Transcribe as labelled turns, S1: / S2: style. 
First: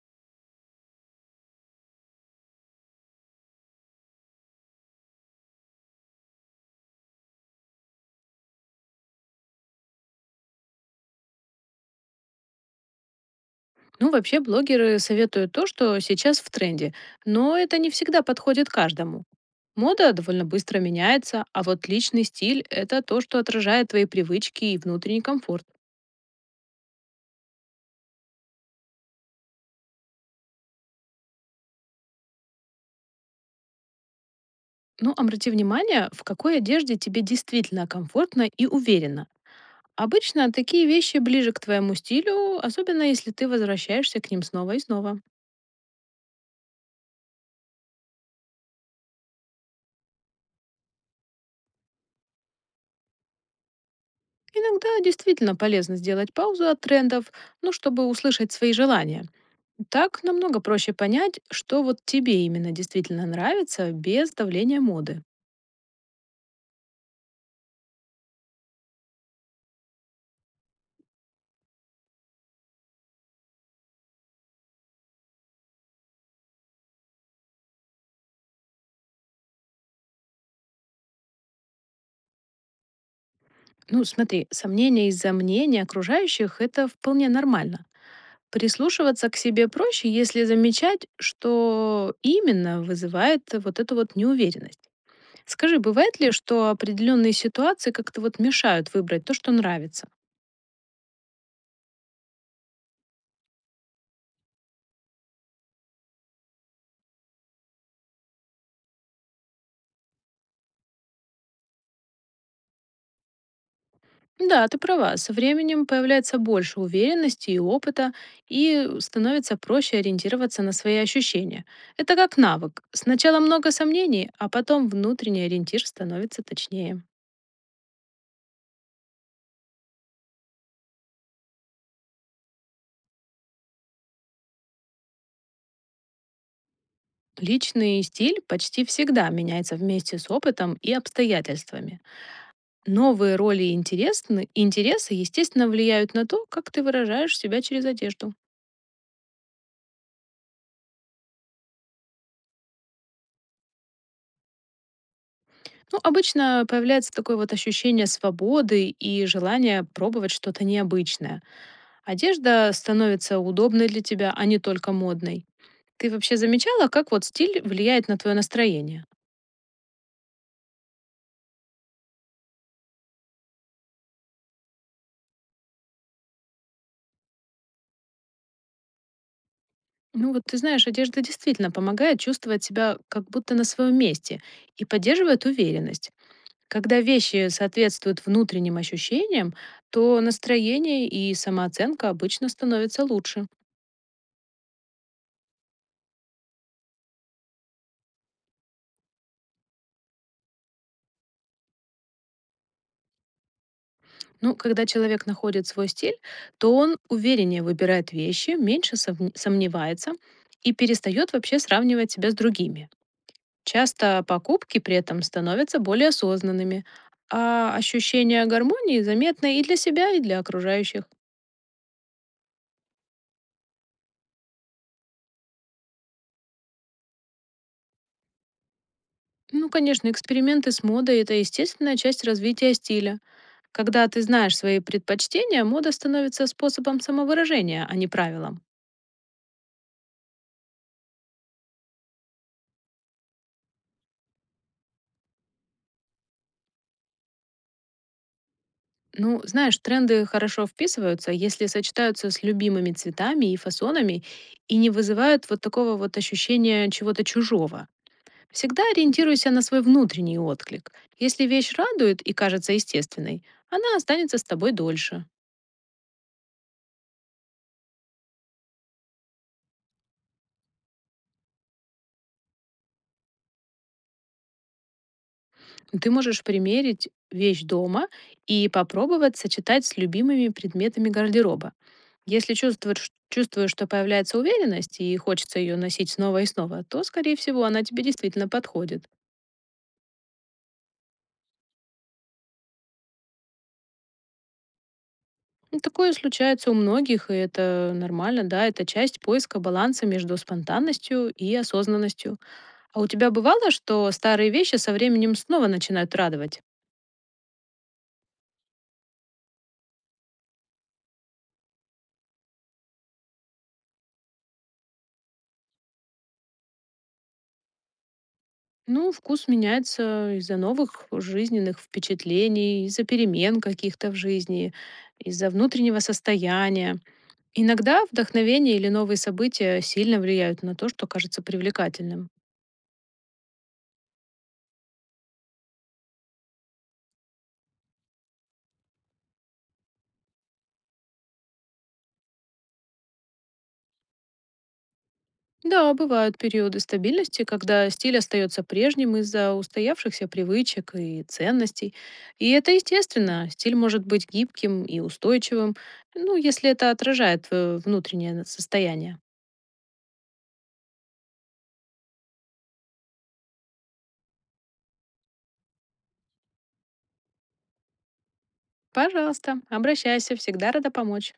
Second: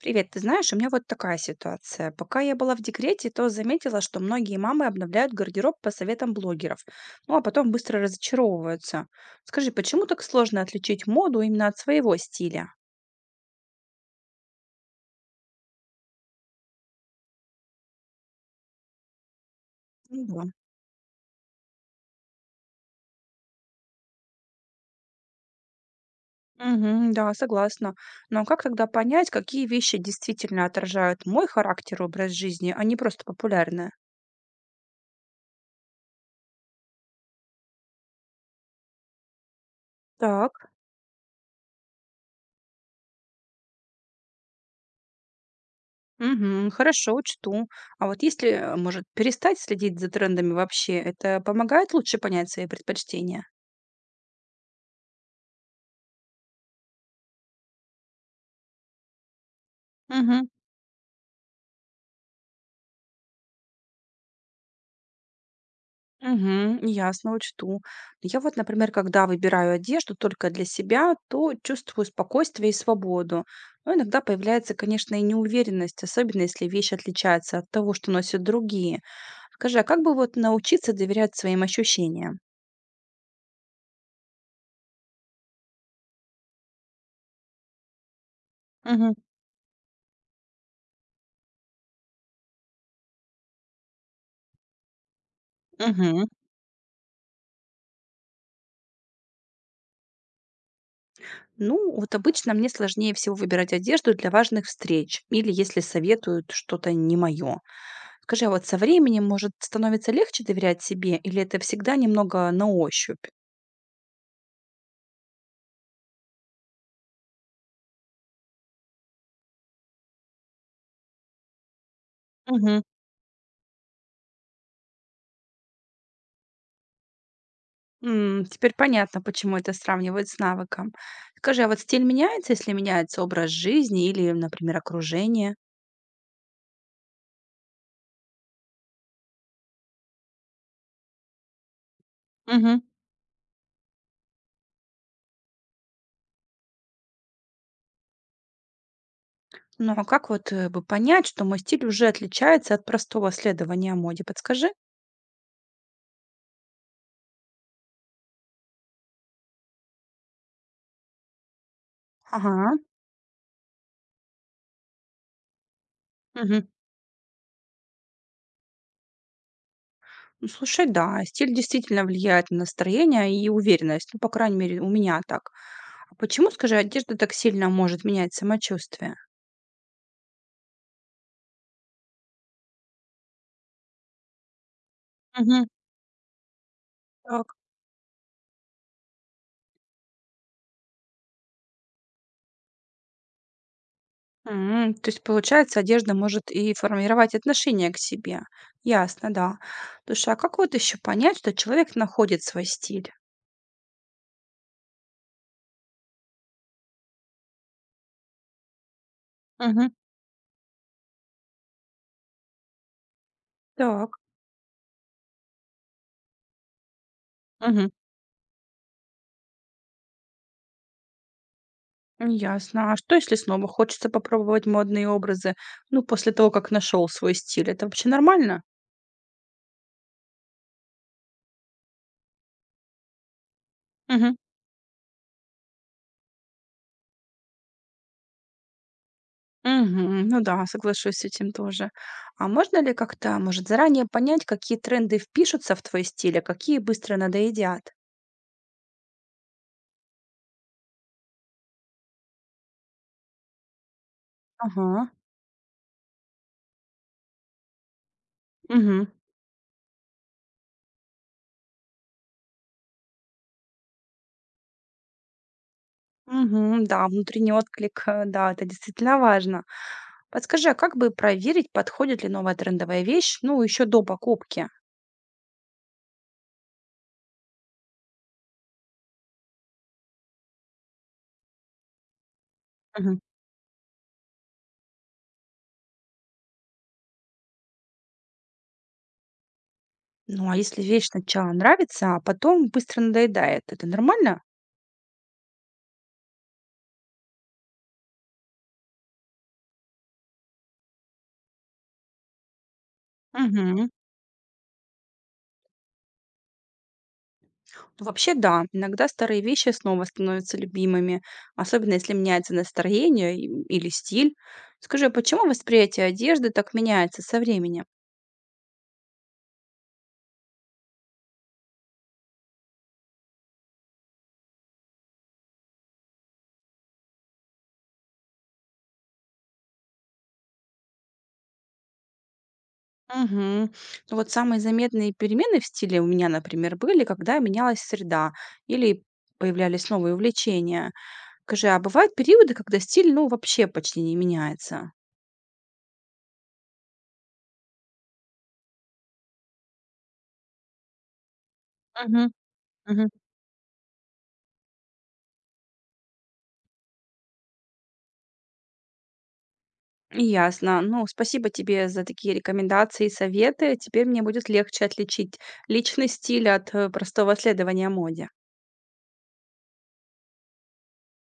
S1: Привет, ты знаешь, у меня вот такая ситуация. Пока я была в декрете, то заметила, что многие мамы обновляют гардероб по советам блогеров, ну а потом быстро разочаровываются. Скажи, почему так сложно отличить моду именно от своего стиля?
S2: Ну, вообще, блогеры советуют то, что сейчас в тренде, но это не всегда подходит каждому. Мода
S1: Ну
S2: довольно
S1: да.
S2: быстро меняется, а вот личный стиль– это то, что отражает твои привычки и внутренний комфорт.
S1: Мгм, да, согласна. Но как тогда понять, какие вещи действительно отражают мой характер и образ жизни, а не просто популярные?
S2: Ну, обрати внимание, в какой одежде тебе действительно комфортно и уверенно. Обычно
S1: Так.
S2: такие вещи ближе к твоему стилю, особенно если ты возвращаешься к ним снова и снова.
S1: Угу, хорошо, учту. А вот если, может, перестать следить за трендами вообще, это помогает лучше понять свои предпочтения?
S2: Иногда действительно полезно сделать паузу от трендов, ну, чтобы услышать свои желания. Так
S1: Мгм.
S2: намного проще понять, что вот тебе именно действительно нравится без давления моды.
S1: Мгм. Ясно, учту. Я вот, например, когда выбираю одежду только для себя, то чувствую спокойствие и свободу. Но иногда появляется, конечно, и неуверенность, особенно если вещь отличается от того, что носят другие. Скажи, а как бы вот научиться доверять своим ощущениям?
S2: Ну, смотри, сомнения из-за мнения окружающих– это вполне нормально.
S1: Мгм.
S2: Прислушиваться к себе проще, если замечать, что именно вызывает вот эту вот неуверенность. Скажи, бывает
S1: Мгм.
S2: ли, что определенные ситуации как-то вот мешают выбрать то, что нравится?
S1: Ну, вот обычно мне сложнее всего выбирать одежду для важных встреч или если советуют что-то не мое. Скажи, а вот со временем, может, становится легче доверять себе или это всегда немного на ощупь?
S2: Да, ты права. Со временем появляется больше уверенности и опыта, и становится проще ориентироваться на свои ощущения. Это как навык. Сначала много сомнений, а потом внутренний ориентир становится точнее.
S1: М, теперь понятно, почему это сравнивают с навыком. Скажи, а вот стиль меняется, если меняется образ жизни или, например, окружение?
S2: Личный стиль почти всегда меняется вместе с опытом и обстоятельствами.
S1: Мгм.
S2: Новые роли и интересы, естественно, влияют на то, как ты выражаешь себя через одежду.
S1: Ну а как вот бы понять, что мой стиль уже отличается от простого следования моде? Подскажи.
S2: Ну, обычно появляется такое вот ощущение свободы и желание пробовать что-то необычное. Одежда
S1: Ага.
S2: становится удобной для тебя, а не только модной. Ты вообще
S1: Мгм.
S2: замечала, как вот стиль влияет на твое настроение?
S1: Ну, слушай, да, стиль действительно влияет на настроение и уверенность. Ну, по крайней мере, у меня так. А почему, скажи, одежда так сильно может менять самочувствие?
S2: Ну вот ты знаешь, одежда действительно помогает чувствовать себя как будто на своем месте и поддерживает
S1: Мгм.
S2: уверенность. Когда вещи
S1: Так.
S2: соответствуют внутренним ощущениям, то настроение и самооценка обычно становятся лучше.
S1: М, то есть, получается, одежда может и формировать отношение к себе. Ясно, да. Слушай, а как вот еще понять, что человек находит свой стиль?
S2: Ну, когда человек находит свой стиль, то он увереннее выбирает вещи, меньше
S1: Мгм.
S2: сомневается и перестает вообще сравнивать себя с другими.
S1: Так.
S2: Часто покупки при этом становятся более осознанными, а
S1: Мгм.
S2: ощущение гармонии заметно и для себя, и для окружающих.
S1: Ясно. А что, если снова хочется попробовать модные образы, ну, после того, как нашел свой стиль? Это вообще нормально?
S2: Ну, конечно, эксперименты с модой– это естественная часть развития стиля. Когда ты
S1: Мгм.
S2: знаешь свои предпочтения, мода становится способом самовыражения, а не правилом.
S1: Мгм. Ну да, соглашусь с этим тоже. А можно ли как-то, может, заранее понять, какие тренды впишутся в твой стиль, а какие быстро надоедят?
S2: Ну, знаешь, тренды хорошо вписываются, если сочетаются с любимыми цветами и фасонами и не
S1: Ага.
S2: вызывают вот такого вот ощущения чего-то чужого. Всегда
S1: Мгм.
S2: ориентируйся на свой внутренний отклик. Если вещь радует и кажется естественной, она останется с тобой дольше.
S1: Мгм. Да, внутренний отклик, да, это действительно важно. Подскажи, а как бы проверить, подходит ли новая трендовая вещь, ну, еще до покупки?
S2: Ты можешь примерить вещь дома и попробовать сочетать с любимыми предметами гардероба. Если чувствуешь,
S1: Мгм.
S2: чувствуешь, что появляется уверенность и хочется ее носить снова и снова, то, скорее всего, она тебе действительно подходит.
S1: Ну, а если вещь сначала нравится, а потом быстро надоедает, это нормально?
S2: Ну, такое случается у многих, и это нормально, да, это часть поиска баланса между спонтанностью и осознанностью. А у тебя бывало,
S1: Мгм.
S2: что старые вещи со временем снова начинают радовать?
S1: Вообще, да, иногда старые вещи снова становятся любимыми, особенно если меняется настроение или стиль. Скажи, а почему восприятие одежды так меняется со временем?
S2: Ну, вкус меняется из-за новых жизненных впечатлений, из-за перемен каких-то в жизни, из-за внутреннего состояния. Иногда вдохновение или новые события сильно влияют на то, что кажется привлекательным.
S1: Мгм. Ну вот самые заметные перемены в стиле у меня, например, были, когда менялась среда или появлялись новые увлечения. Скажи, а бывают периоды, когда стиль, ну, вообще почти не меняется?
S2: Да, бывают периоды стабильности, когда стиль остается прежним из-за устоявшихся привычек и ценностей.
S1: Мгм.
S2: И это
S1: Мгм.
S2: естественно. Стиль может быть гибким и устойчивым, ну, если это отражает твое внутреннее состояние.
S1: Ясно. Ну, спасибо тебе за такие рекомендации и советы. Теперь мне будет легче отличить личный стиль от простого следования моде.
S2: Пожалуйста, обращайся, всегда рада помочь.